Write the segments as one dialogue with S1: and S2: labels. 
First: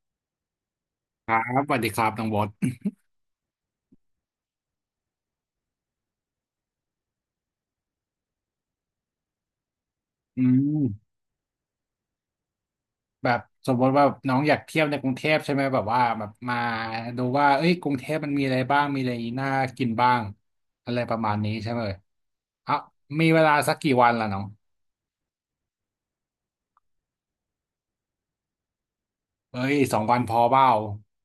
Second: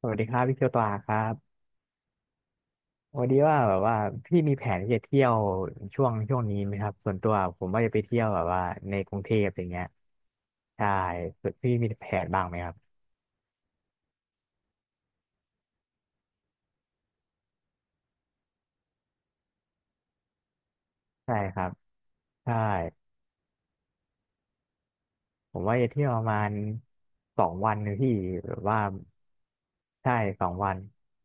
S1: สวัสดีครับพี่เคียวตวาครั
S2: ครั
S1: บ
S2: บสวัสดีครับน้องบอส
S1: วันนี้ว่าแบบว่าพี่มีแผนที่จะเที่ยวช่วงนี้ไหมครับส่วนตัวผมว่าจะไปเที่ยวแบบว่าในกรุงเทพอย่างเงี้ย
S2: อื
S1: ใช่
S2: ม
S1: ส่วนพี่มีแผนบ้างไหมครับ
S2: แบบสมมติว่าน้องอยากเที่ยวในกรุงเทพใช่ไหมแบบว่าแบบมาดูว่าเอ้ยกรุงเทพมันมีอะไรบ้างมีอะไรน่ากินบ้างอะไรประมา
S1: ใช่
S2: ณนี้
S1: ครั
S2: ใช่
S1: บ
S2: ไหม
S1: ใช่
S2: เอ่ะมีเวลาสักกี่วันล่ะน้อง
S1: ผมว่าจะเที่ยวประมาณสองวันนะพี่แบบว่า
S2: เอ้ยสอง
S1: ใช่
S2: วันพอ
S1: สอง
S2: เปล่า
S1: วัน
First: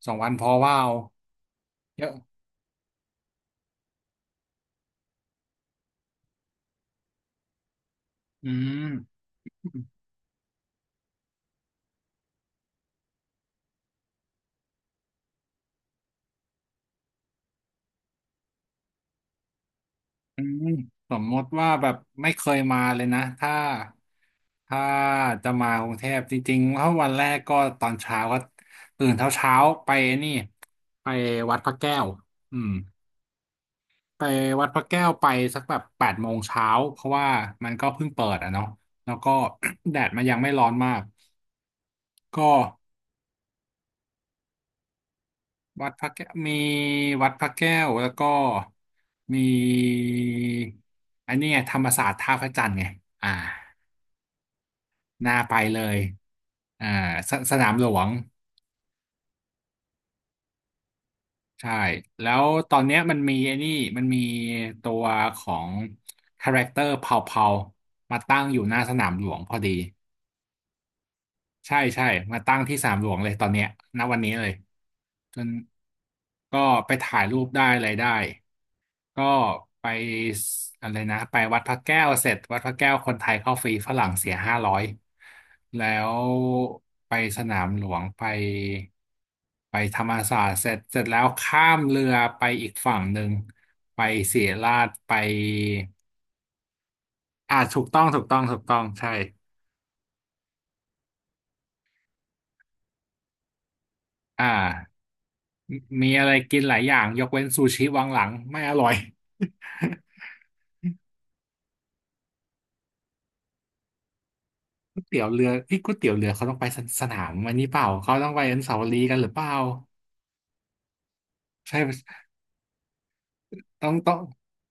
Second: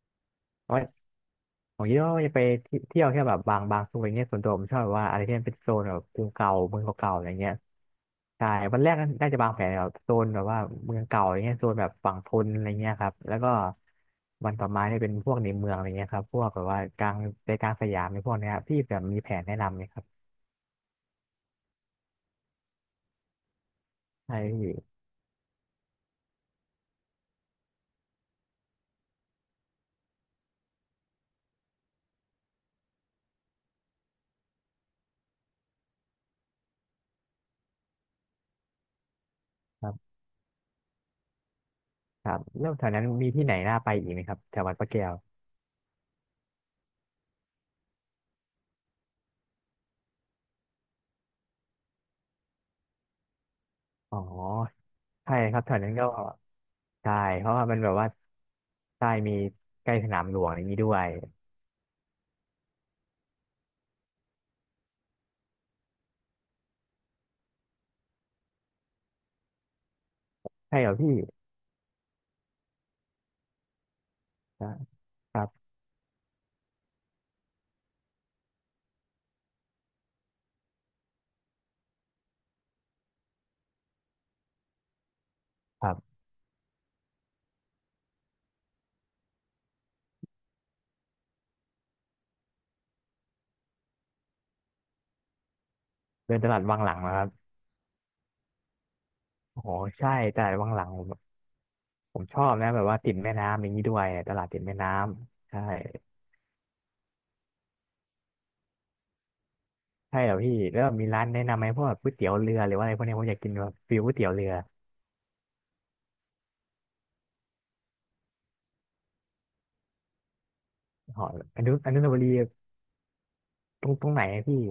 S2: สองวันพอเป
S1: เพราะ
S2: ล่า
S1: ว่าผมคิด
S2: เย
S1: ว่า
S2: อะ
S1: จะไปเที่ยวแค่แบบบางส่วนอย่างเงี้ยส่วนตัวผมชอบแบบว่าอะไรที่มันเป็นโซนแบบกรุงเก่าเมืองเก่าๆอะไรเงี้ย ใช่
S2: อื
S1: วัน
S2: ม
S1: แรกน่าจะวางแผนแบบโซนแบบว่าเมืองเก่าอย่างเงี้ยโซนแบบฝั่งทนอะไรเงี้ยครับแล้วก็วันต่อมาเนี่ยเป็นพวกในเมืองอะไรเงี้ยครับพวกแบบว่ากลางใจกลางสยามในพวกเนี้ยครับพี่แบบมีแผนแนะนำไหมครับ
S2: อืมสมมติว่าแบบไม่เคยมาเลยนะถ้า
S1: ใช่พี่
S2: ถ้าจะมากรุงเทพจริงๆถ้าวันแรกก็ตอนเช้าก็ตื่นเช้าเช้าไปนี่ไปวัดพระแก้วอืมไปวัดพระแก้วไปสักแบบ8 โมงเช้าเพราะว่ามันก็เพิ่งเปิดอ่ะเนาะแล้วก็
S1: ค รั
S2: แดด
S1: บ
S2: มันยังไม่ร้อนมาก
S1: ครับ
S2: ก็
S1: แล้วแถวนั้นมีที่ไหนน่าไปอีกไหมครับแถววัดพระแก้ว
S2: วัดพระแก้วมีวัดพระแก้วแล้วก็มีอันนี้ไงธรรมศาสตร์ท่าพระจันทร์ไงอ่า
S1: อ๋อ
S2: น่า
S1: ใช่
S2: ไป
S1: ครับแถ
S2: เล
S1: วนั้น
S2: ย
S1: ก็
S2: อ่า
S1: ใช่
S2: ส
S1: เพ
S2: ส
S1: ราะว่า
S2: นาม
S1: มัน
S2: หล
S1: แบบ
S2: ว
S1: ว่า
S2: ง
S1: ใช่มีใกล้สนามหลวงอย่างนี้ด้วย
S2: ใช่แล้วตอนเนี้ยมันมีไอ้นี่มันมีตัวของคาแรคเตอร์เผาๆ มาตั้งอยู่หน้าสนามหลวงพอดี
S1: ใช่เหรอพี่
S2: ใช่ใช่มาตั้งที่สนามหลวงเลยตอนเนี้ยณวันนี้เลย
S1: ครับค
S2: จ
S1: รั
S2: น
S1: บ
S2: ก็ไปถ่ายรูปได้อะไรได้ ก็ไปอะไรนะไปวัดพระแก้วเสร็จวัดพระแก้วคนไทยเข้าฟรีฝรั่งเสีย500
S1: ค
S2: แล้
S1: รับ
S2: วไปสนามหลวงไปธรรมศาสตร์เสร็จเสร็จแล้วข้ามเรือไปอีกฝั่งหนึ่งไปศิริราชไป
S1: เดินตลาดวังหลังนะครับ
S2: อ่าถูกต้องถูกต้องถูกต้องใช่
S1: โอ้โหใช่ตลาดวังหลัง ผมชอบนะแบบว่าติดแม่น้ำอย่างนี้ด้วยตลา
S2: อ่า
S1: ดติดแม่น้ำใช่
S2: มีอะไรกินหลายอย่างยกเว้นซูชิวังหลังไม่อร่อย
S1: ใช่เหรอพี่แล้วมีร้านแนะนำไหมพวกแบบก๋วยเตี๋ยวเรือหรือว่าอะไรพวกเนี้ยผมอยากกินแบบฟิวก๋วยเตี๋ยวเรือ
S2: ก๋วยเตี๋ยวเรือเอ้ยก๋วยเตี๋ยวเรือเขาต้องไปสสนามวันนี้เปล่าเขาต้องไปอนุสาวรีย์กันหรือเปล่า
S1: หออนุ
S2: ใช่
S1: อนุสาวรีย์ต
S2: ต้อ
S1: รง
S2: ง
S1: ตร
S2: ต้อ
S1: ง
S2: ง
S1: ไหนอะพี่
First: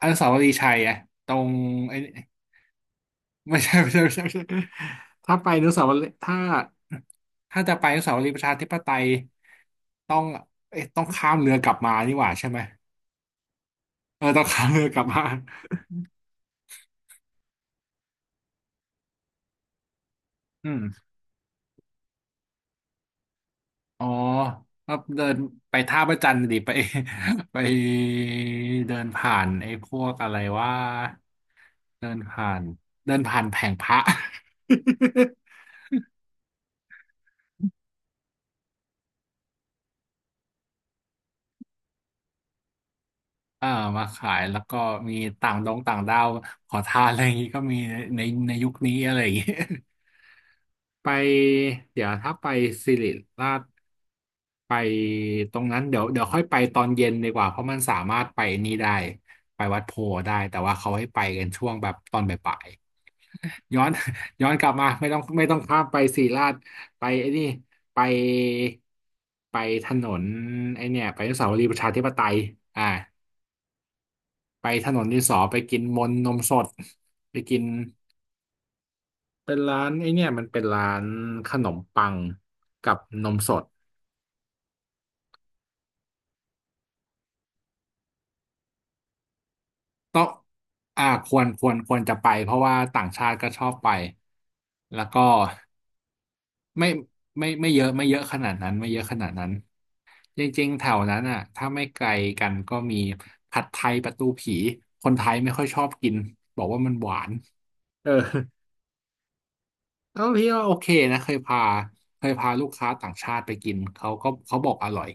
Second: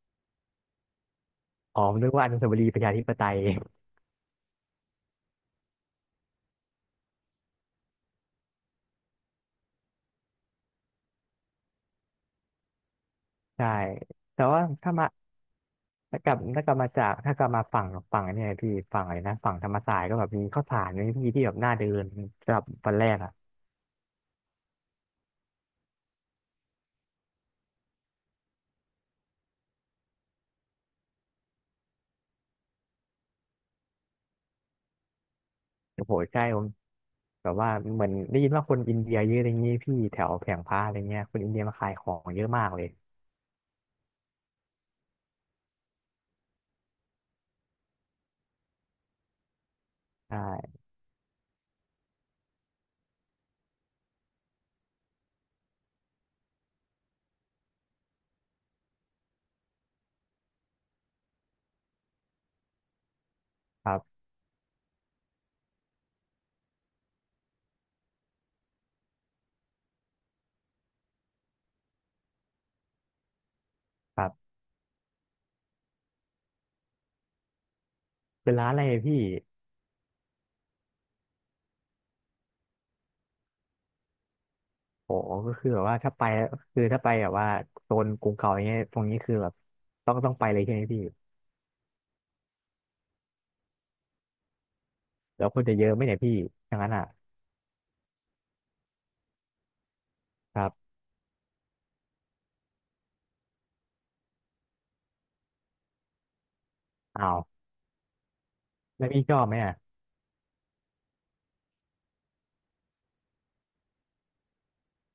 S2: อนุสาวรีย์ชัยอะตรง
S1: อ๋อผ
S2: ไอ้
S1: มนึกว่าอนุสาวรีย์ประชาธิปไตย
S2: ไม่ใช่ ไม่ใช่ไม่ใช่ไม่ใช่ถ้าไปอนุสาวรีย์ถ้าจะไปอนุสาวรีย์ประชาธิปไตยต้องเอ๊ะต้องข้ามเรือกลับมานี่หว่าใช่ไหม
S1: ใช่
S2: เออต้
S1: แต่
S2: อง
S1: ว่า
S2: ข้ามเรือ
S1: ถ้า
S2: กลับ
S1: มา
S2: มา
S1: ถ้ากลับถ้ากลับมาจากถ้ากลับมาฝั่งเนี่ยพี่ฝั่งอะไรนะฝั่งธรรมศาสตร์ก็แบบมีข้าว
S2: อื
S1: สารมี
S2: ม
S1: พี่ที่แบบน่าเดินสำหรับวันแรกอ่ะ
S2: อ๋อแล้วเดินไปท่าพระจันทร์ดิไป ไปเดินผ่านไอ้พวกอะไรว่าเดินผ่านเดินผ่านแผงพระ
S1: โอ้โหใช่ผมแบบว่าเหมือนได้ยินว่าคนอินเดียเยอะอะไรเงงี้ยพี่แถวแผงพระอะไรเงี้ยคนอินเดียมาขายของเยอะมากเลย
S2: เอ่อมาขายแล้วก็มีต่างดงต่างดาวขอทานอะไรอย่างงี้ก็มีในในยุคนี้อะไรอย่างงี้
S1: ใช่
S2: ไปเดี๋ยวถ้าไปสิริราชไปตรงนั้นเดี๋ยวเดี๋ยวค่อยไปตอนเย็นดีกว่าเพราะมันสามารถไปนี่ได้ไปวัดโพธิ์ได้แต่ว่าเขาให้ไปกันช่วงแบบตอนบ่ายๆย้อ
S1: ค
S2: น
S1: รับ
S2: ย้อนกลับมาไม่ต้องไม่ต้องข้ามไปสิริราชไปไอ้นี่ไปไปถนนไอ้เนี่ยไปอนุสาวรีย์ประชาธิปไตยอ่า
S1: ครับ
S2: ไปถนนดินสอไปกินมนต์นมสดไปกิน
S1: เป็นร้านอะไรพี่
S2: เป็นร้านไอเนี่ยมันเป็นร้านขนมปังกับนมสด
S1: โหก็คือแบบว่าถ้าไปคือถ้าไปแบบว่าโซนกรุงเก่าอย่างเงี้ยตรงนี้คือแบบต้อง
S2: ต้อง
S1: ต้องไปเลยใช่ไหมพี่
S2: ควรจะไปเพราะว่าต่างชาติก็ชอบไปแล้วก็
S1: แล้วคนจะเยอะไหมเนี่ยพี่อย่าง
S2: ไม่
S1: นั้นอ่ะ
S2: ไม่เยอะไม่เยอะขนาดนั้นไม่เยอะขนาดนั้นจ
S1: ค
S2: ริ
S1: รั
S2: งๆแถ
S1: บ
S2: วนั้นอ่ะถ้าไม่ไกลกันก็มีผัดไทยประตูผีคนไทยไม่ค่อยชอบกินบอกว่ามันหวา
S1: อ้า
S2: น
S1: ว
S2: เออ
S1: แล้วพี่ชอบไหมอ่ะ
S2: ก็พี่ว่าโอเคนะเคยพาลูกค้าต่างชาติไปกินเขาก็เขาบอกอร่อย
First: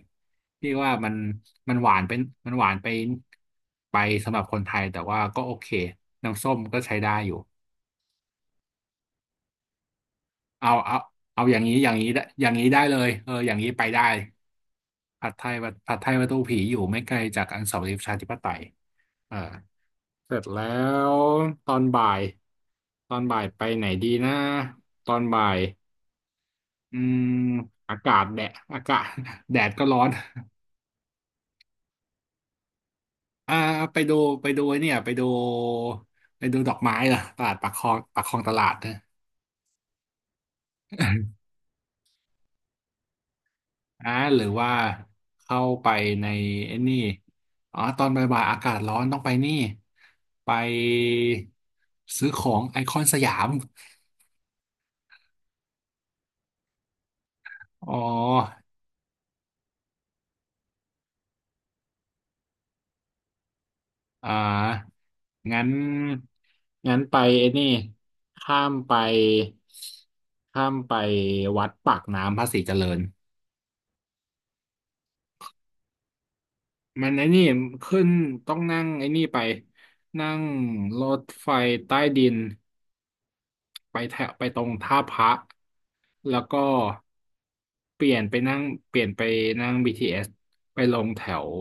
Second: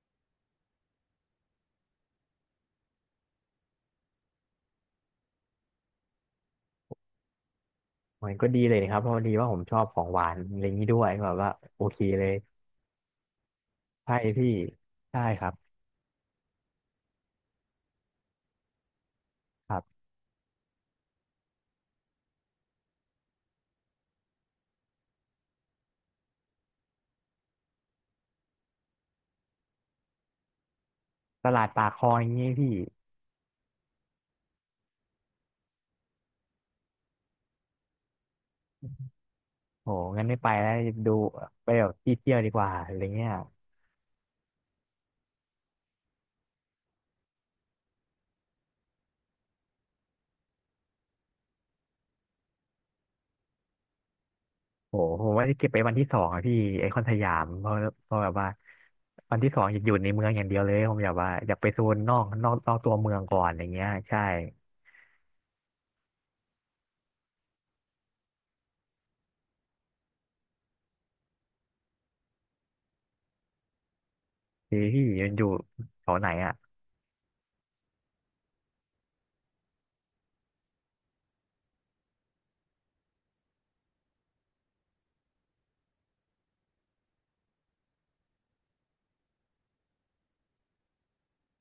S2: พี่ว่ามันหวานเป็นมันหวานไปสำหรับคนไทยแต่ว่าก็โอเคน้ำส้มก็ใช้ได้อยู่
S1: มันก็ดีเลยครับเพราะดีว่าผมชอบของหวานอะไรอ
S2: เอา
S1: ย่างนี้
S2: เอา
S1: ด้วยแบบ
S2: เอา
S1: ว่า
S2: อย่างนี้
S1: โอ
S2: อย่าง
S1: เค
S2: นี้ได้
S1: เลย
S2: อย่างนี้ได้เลยเอออย่างนี้ไปได้
S1: ใช่พี่ใช่
S2: ผัดไท
S1: ครับ
S2: ยวัดผัดไทยประตูผีอยู่ไม่ไกลจากอนุสาวรีย์ประชาธิปไตยเออ
S1: ครับ
S2: เสร็จแล้วตอนบ่ายตอนบ่ายไปไหนดีนะตอนบ่าย อืมอากาศแดดอากาศ แดดก็ร้อน
S1: ตลาดปากคลองอย่างงี้พี่
S2: อ่าไปดูไปดูไอ้เนี่ยไปดูดอกไม้เหรอตลาดปากคลองปากคลองตลาดนะ
S1: โหงั้นไม่ไปแล้วดู ไปแบบที่เที่ยวดีกว่าอะไรเงี้ย
S2: อ่าหรือว่าเข้าไปในไอ้นี่อ๋อตอนบ่ายๆอากาศร้อนต้องไปนี่ไปซื้อของไอคอนสยาม
S1: โหผมว่าจะเก็บไปวันที่สองอะพี่ไอคอนสยามเพราะ
S2: อ๋อ
S1: เพราะแบบว่าวันที่สองอยากอยู่ในเมืองอย่างเดียวเลยผมอยากว่าอยากไปโซนนอกตัวเมืองก่อนอย่างเงี้ยใช่
S2: อ่างั้น งั้นไปไอ้นี่ข้ามไป ข้ามไปวัดปากน้ำภาษีเจริญ
S1: พี่มันอยู่แถวไหนอ่ะ
S2: มันไอ้นี่ขึ้นต้องนั่งไอ้นี่ไปนั่งรถไฟใต้ดินไปแถวไปตรงท่าพระ แล้วก็เปลี่ยนไปนั่งเปลี่ยนไปนั่ง BTS ไปลงแถว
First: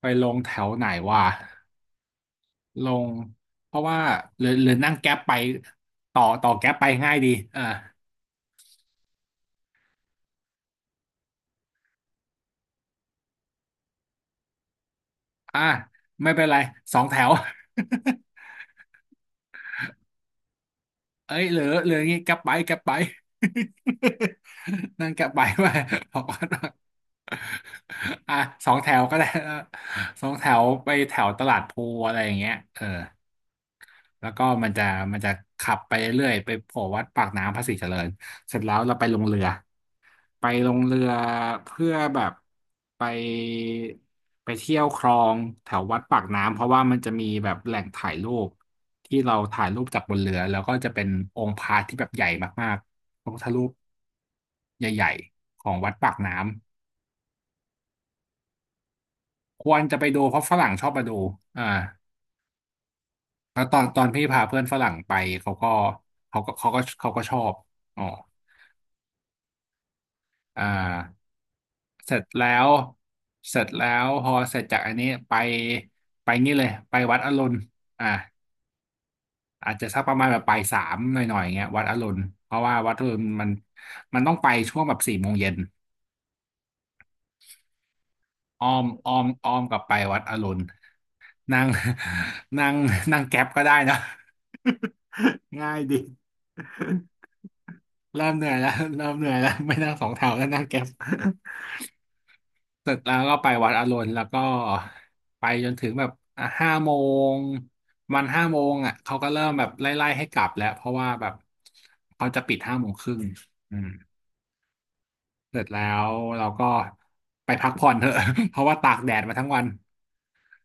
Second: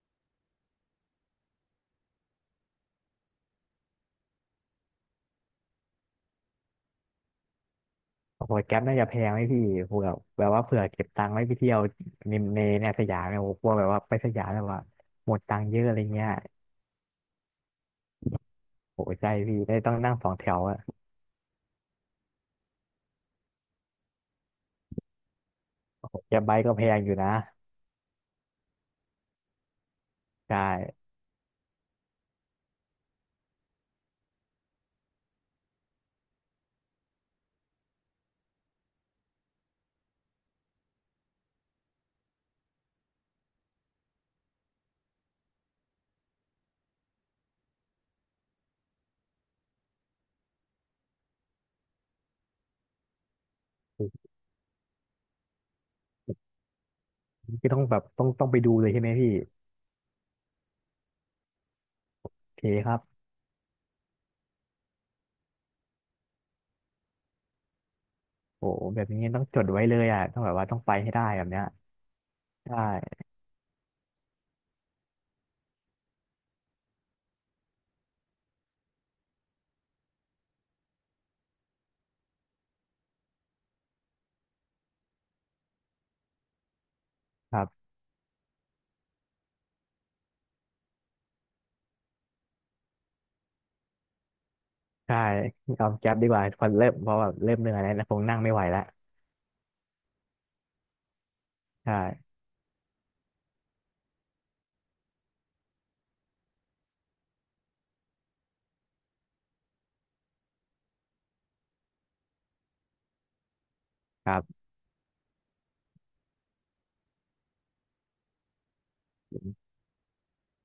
S2: ไปลงแถวไหนวะ ลงเพราะว่าหรือนั่งแก๊ปไปต่อแก๊ปไปง่ายดีอ่า
S1: โอ้โหแก๊ปน่าจะแพงไหมพี่เผื่อแบบว่าเผื่อเก็บตังค์ไว้ไปเที่ยวในสยามเนี่ยโอ้โหกลัวแบบว่าไปสยามแบบว่าหมดตั
S2: อ่า
S1: งค์เยอะอะไรเงี้ย
S2: ไม่เป็นไรสองแถว
S1: โอ้โหใช่พี่ได้ต้องนั่งสองแถวอะ
S2: เอ้ยเหลืออย่างงี้แก๊ปไปแก๊ปไป นั่งแก๊ปไปไป
S1: โอ้
S2: บ
S1: โห
S2: อก
S1: แก๊
S2: ว่า
S1: ปไบค์ก็แพงอยู่นะ
S2: อ่ะสองแถวก็ได้ นะสองแถ
S1: ใช่
S2: วไปแถวตลาดพลูอะไรอย่างเงี้ยเออแล้วก็มันจะขับไปเรื่อยๆไปโผล่วัดปากน้ำภาษีเจริญเสร็จแล้วเราไปลงเรือ ไปลงเรือเพื่อแบบไปไปเที่ยวคลองแถววัดปากน้ำเพราะว่ามันจะมีแบบแหล่งถ่ายรูปที่เราถ่ายรูปจากบนเรือแล้วก็จะเป็นองค์พระที่แบบใหญ่มากๆพระพุทธรูปใหญ่ๆของวัดปากน้ำ
S1: พี่ต้องแบบต้องไปดูเลยใช่ไหมพี่
S2: ควรจะไปดูเพราะฝรั่งชอบมาดูอ่า
S1: โอเคครับ
S2: แล้วตอนพี่พาเพื่อนฝรั่งไปเขาก็เขาก็ชอบอ๋อ
S1: โอ้โหแบบนี้ต้องจดไว้เลยอ่ะต้องแบบ
S2: อ่า
S1: ว่าต้องไปให้ได้แบบเนี้ย
S2: เสร็จแล้
S1: ใช
S2: ว
S1: ่
S2: เสร็จแล้วพอเสร็จจากอันนี้ไปไปนี่เลยไปวัดอรุณอ่าอาจจะสักประมาณแบบปลายสามหน่อยๆอย่างเงี้ยวัดอรุณเพราะว่าวัดอรุณมันต้องไปช่วงแบบ4 โมงเย็น
S1: ครับ
S2: อ้อมกลับไปวัดอรุณนั่ง นั่งนั่งแก๊ปก็ได้นะ
S1: ใช่
S2: ง่าย
S1: เอาแก๊ปดี
S2: ดี
S1: กว่าพอเริ่มเพราะแบบเริ่มเหนื่อยแล้วนะคง
S2: เริ่ม
S1: นั่ง
S2: เหนื่
S1: ไม่
S2: อย
S1: ไหว
S2: แล้ว
S1: แล้ว
S2: เริ่มเหนื่อยแล้วไม่นั่งสองแถวแล้วนั่งแก๊ป
S1: ใช่
S2: เสร็จแล้วก็ไปวัดอรุณแล้วก็ไปจนถึงแบบห้าโมงห้าโมงอ่ะเขาก็เริ่มแบบไล่ๆให้กลับแล้วเพราะว่าแบบเขาจะปิด5 โมงครึ่งอืม
S1: ครับ
S2: เสร็จแล้วเราก็ไปพักผ่อนเถอะ เพราะว่าตากแดดมาทั้งวัน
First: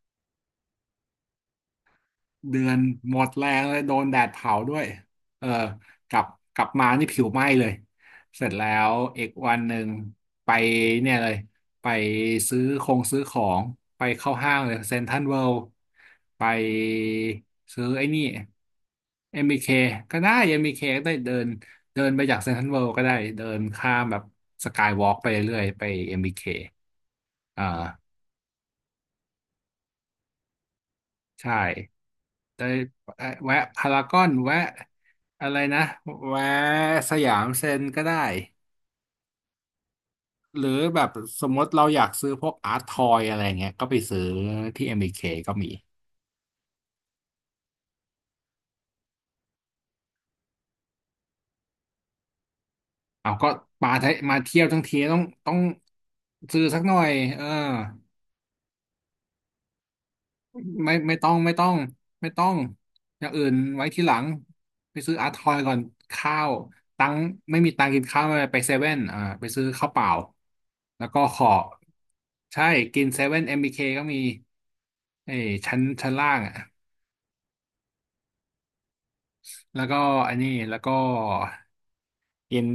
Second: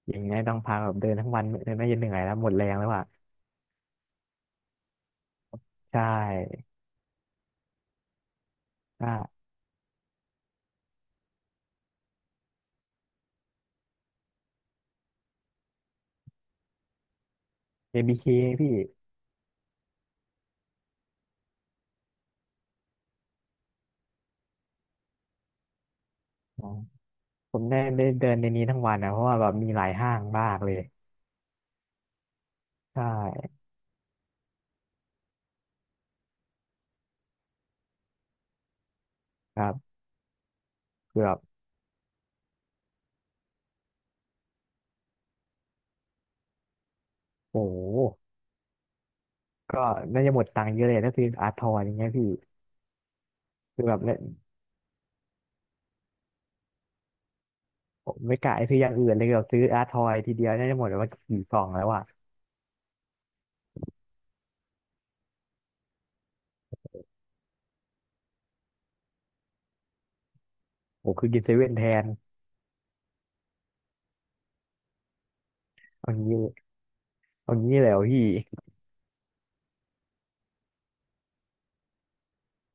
S1: อย่างนี้ต้องพาแบบเดินทั้งวันเดินไม่จนเหนื่อยแล้วหมด
S2: เดื
S1: แร
S2: อ
S1: ง
S2: น
S1: แล้วอ่ะ
S2: หมดแรงเลยโดนแดดเผาด้วยเออ
S1: ใช
S2: กลับกลั
S1: ่
S2: บมานี่ผิวไหม้เลย เสร็จแล้ว
S1: ใช่
S2: อีกวันหนึ่งไปเนี่ยเลยไปซื้อของ ไปเข้าห้างเลยเซ็นทรัลเวิลด์ไปซื้อไอ้นี่
S1: ABK พี่
S2: MBK ก็ได้ MBK ก็ได้เดินเดินไปจากเซ็นทรัลเวิลด์ก็ได้เดินข้ามแบบสกายวอล์กไปเรื่อยๆไป MBK อมบี
S1: อ๋อ
S2: เค
S1: ผม
S2: อ่า
S1: ได้ได้เดินในนี้ทั้งวันนะเพราะว่าแบบมีหลายห้างมากเลย
S2: ใช่ ได้
S1: ใช่
S2: แวะพารากอนแวะอะไรนะแวะสยามเซ็นก็ได้
S1: ครับ
S2: หรือแบบ
S1: คือแบบ
S2: สมมติเราอยากซื้อพวกอาร์ตทอยอะไรเงี้ยก็ไปซื้อที่ MBK ก็มี
S1: โอ้โหก็น่าจะหมดตังค์เยอะเลยถ้าซื้ออาร์ทอนอย่างเงี้ยพี่
S2: เอาก็
S1: คือ
S2: มา
S1: แบบ
S2: ไทยมาเที่ยวทั้งทีต้องซื้อสักหน่อยเออ
S1: ผมไม่กะซื้ออย่างอื่นเลยเดีซื้ออาร์ทอยทีเดียวน่าจะหมด
S2: ไม่
S1: แล้วว่า
S2: ไม่ต้อง
S1: กี่
S2: ไม่
S1: กล่อ
S2: ต้อ
S1: ง
S2: ง
S1: แล้วอ่ะ
S2: ไม่ต้องอย่างอื่นไว้ทีหลังไปซื้ออาร์ทอยก่อนข้าวตังค์ไม่มีตังค์กินข้าวไม่เป็นไรไปเซเว่นอ่าไปซื้อข้าวเปล่าแล้ว
S1: โอ้
S2: ก็
S1: คือ
S2: ข
S1: กิน
S2: อ
S1: เซเว่นแทน
S2: ใช่กินเซเว่นเอ็มบีเคก็มีเอ้ยชั้นชั้
S1: เอา
S2: นล่า
S1: งี้
S2: งอ่ะ
S1: เอางี้เลยเหรอพี่
S2: แล้วก็อันนี้แล้วก็กิน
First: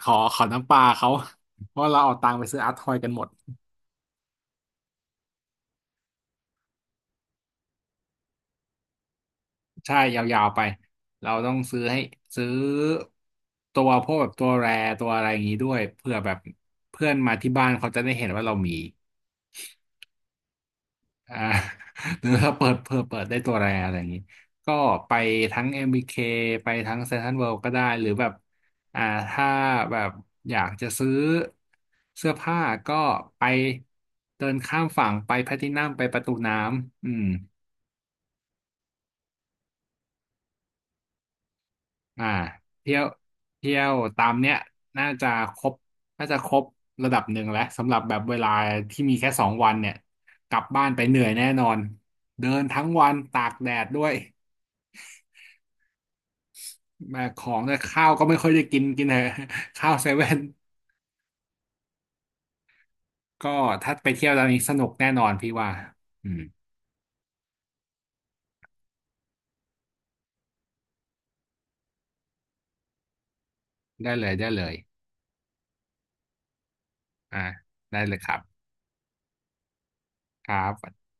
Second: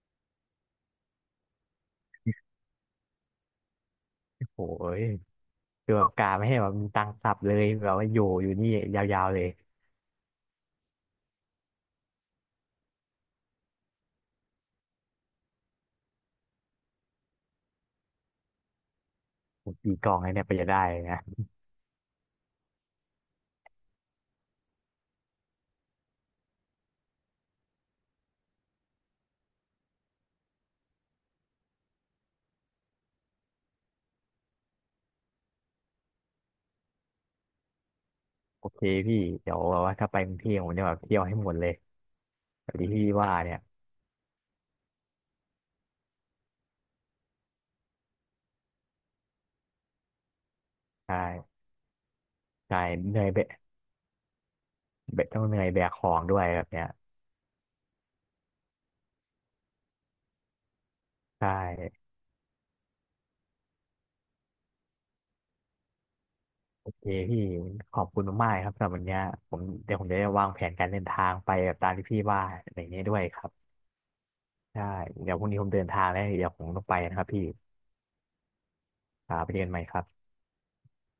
S2: ขอน้ำปลาเขาเพราะเราเอาตังค์ไปซื้ออาร์ทอยกันหมด
S1: โอ้ยคือแบบกาไม่ให้แบบมีตังค์สับเลยแบบว่าอยู่นี่ยาวๆเลย
S2: ใช่ยาวๆไปเราต้องซื้อตัวพวกแบบตัวแรตัวอะไรอย่างนี้ด้วยเพื่อแบบเพื่อนมาที่บ้านเขาจะได้เห็นว่าเรามี
S1: โอ้กี่กล่องเลยเนี่ยไปจะได้นะ
S2: อ่า หรือเราเปิดเพื่อเปิดได้ตัวแรอะไรอย่างนี้ก็ไปทั้ง MBK ไปทั้งเซ็นทรัลเวิลด์ก็ได้หรือแบบอ่าถ้าแบบอยากจะซื้อเสื้อผ้าก็ไปเดินข้ามฝั่งไปแพทินัมไปประตูน้ำอืม
S1: โอเคพี่เดี๋ยวแบบว่าถ้าไปกรุงเทพผมจะแบบเที่ยวให้หมดเลย
S2: อ่า
S1: แบบที่
S2: เที่ย
S1: พี่
S2: ว
S1: ว่าเนี่ย
S2: เที่ยวตามเนี้ยน่าจะครบน่าจะครบระดับหนึ่งแล้วสำหรับแบบเวลาที่มีแค่2 วันเนี่ยกลับบ้านไปเหนื่อยแน่
S1: ใช่
S2: นอนเดิน
S1: ใช่
S2: ทั้งวัน
S1: เหนื่อยแบ
S2: ตา
S1: ก
S2: กแดดด้วย
S1: ต้องเหนื่อยแบกของด้วยแบบเนี้ย
S2: แบกของด้ยข้าวก็ไม่ค่อยได้กินกินเถอะ ข้าวเซเว่น
S1: ใช่
S2: ก็ถ้าไปเที่ยวตอนนี้สนุกแน่นอนพี่ว่าอืม
S1: โอเคพี่ขอบคุณมากๆครับสำหรับวันเนี้ยผมเดี๋ยวผมจะได้วางแผนการเดินทางไปแบบตามที่พี่ว่าอะไรอย่างเงี้ยด้วยครับ
S2: ได้เลยได้เลย
S1: ใช่เดี๋ยวพรุ่งนี้ผมเดินทางแล้วเดี๋ยวผมต้องไปนะครับพี่
S2: อ่าได้เลยครับ
S1: ครับไปเจอกันใหม่ครับ
S2: ครับ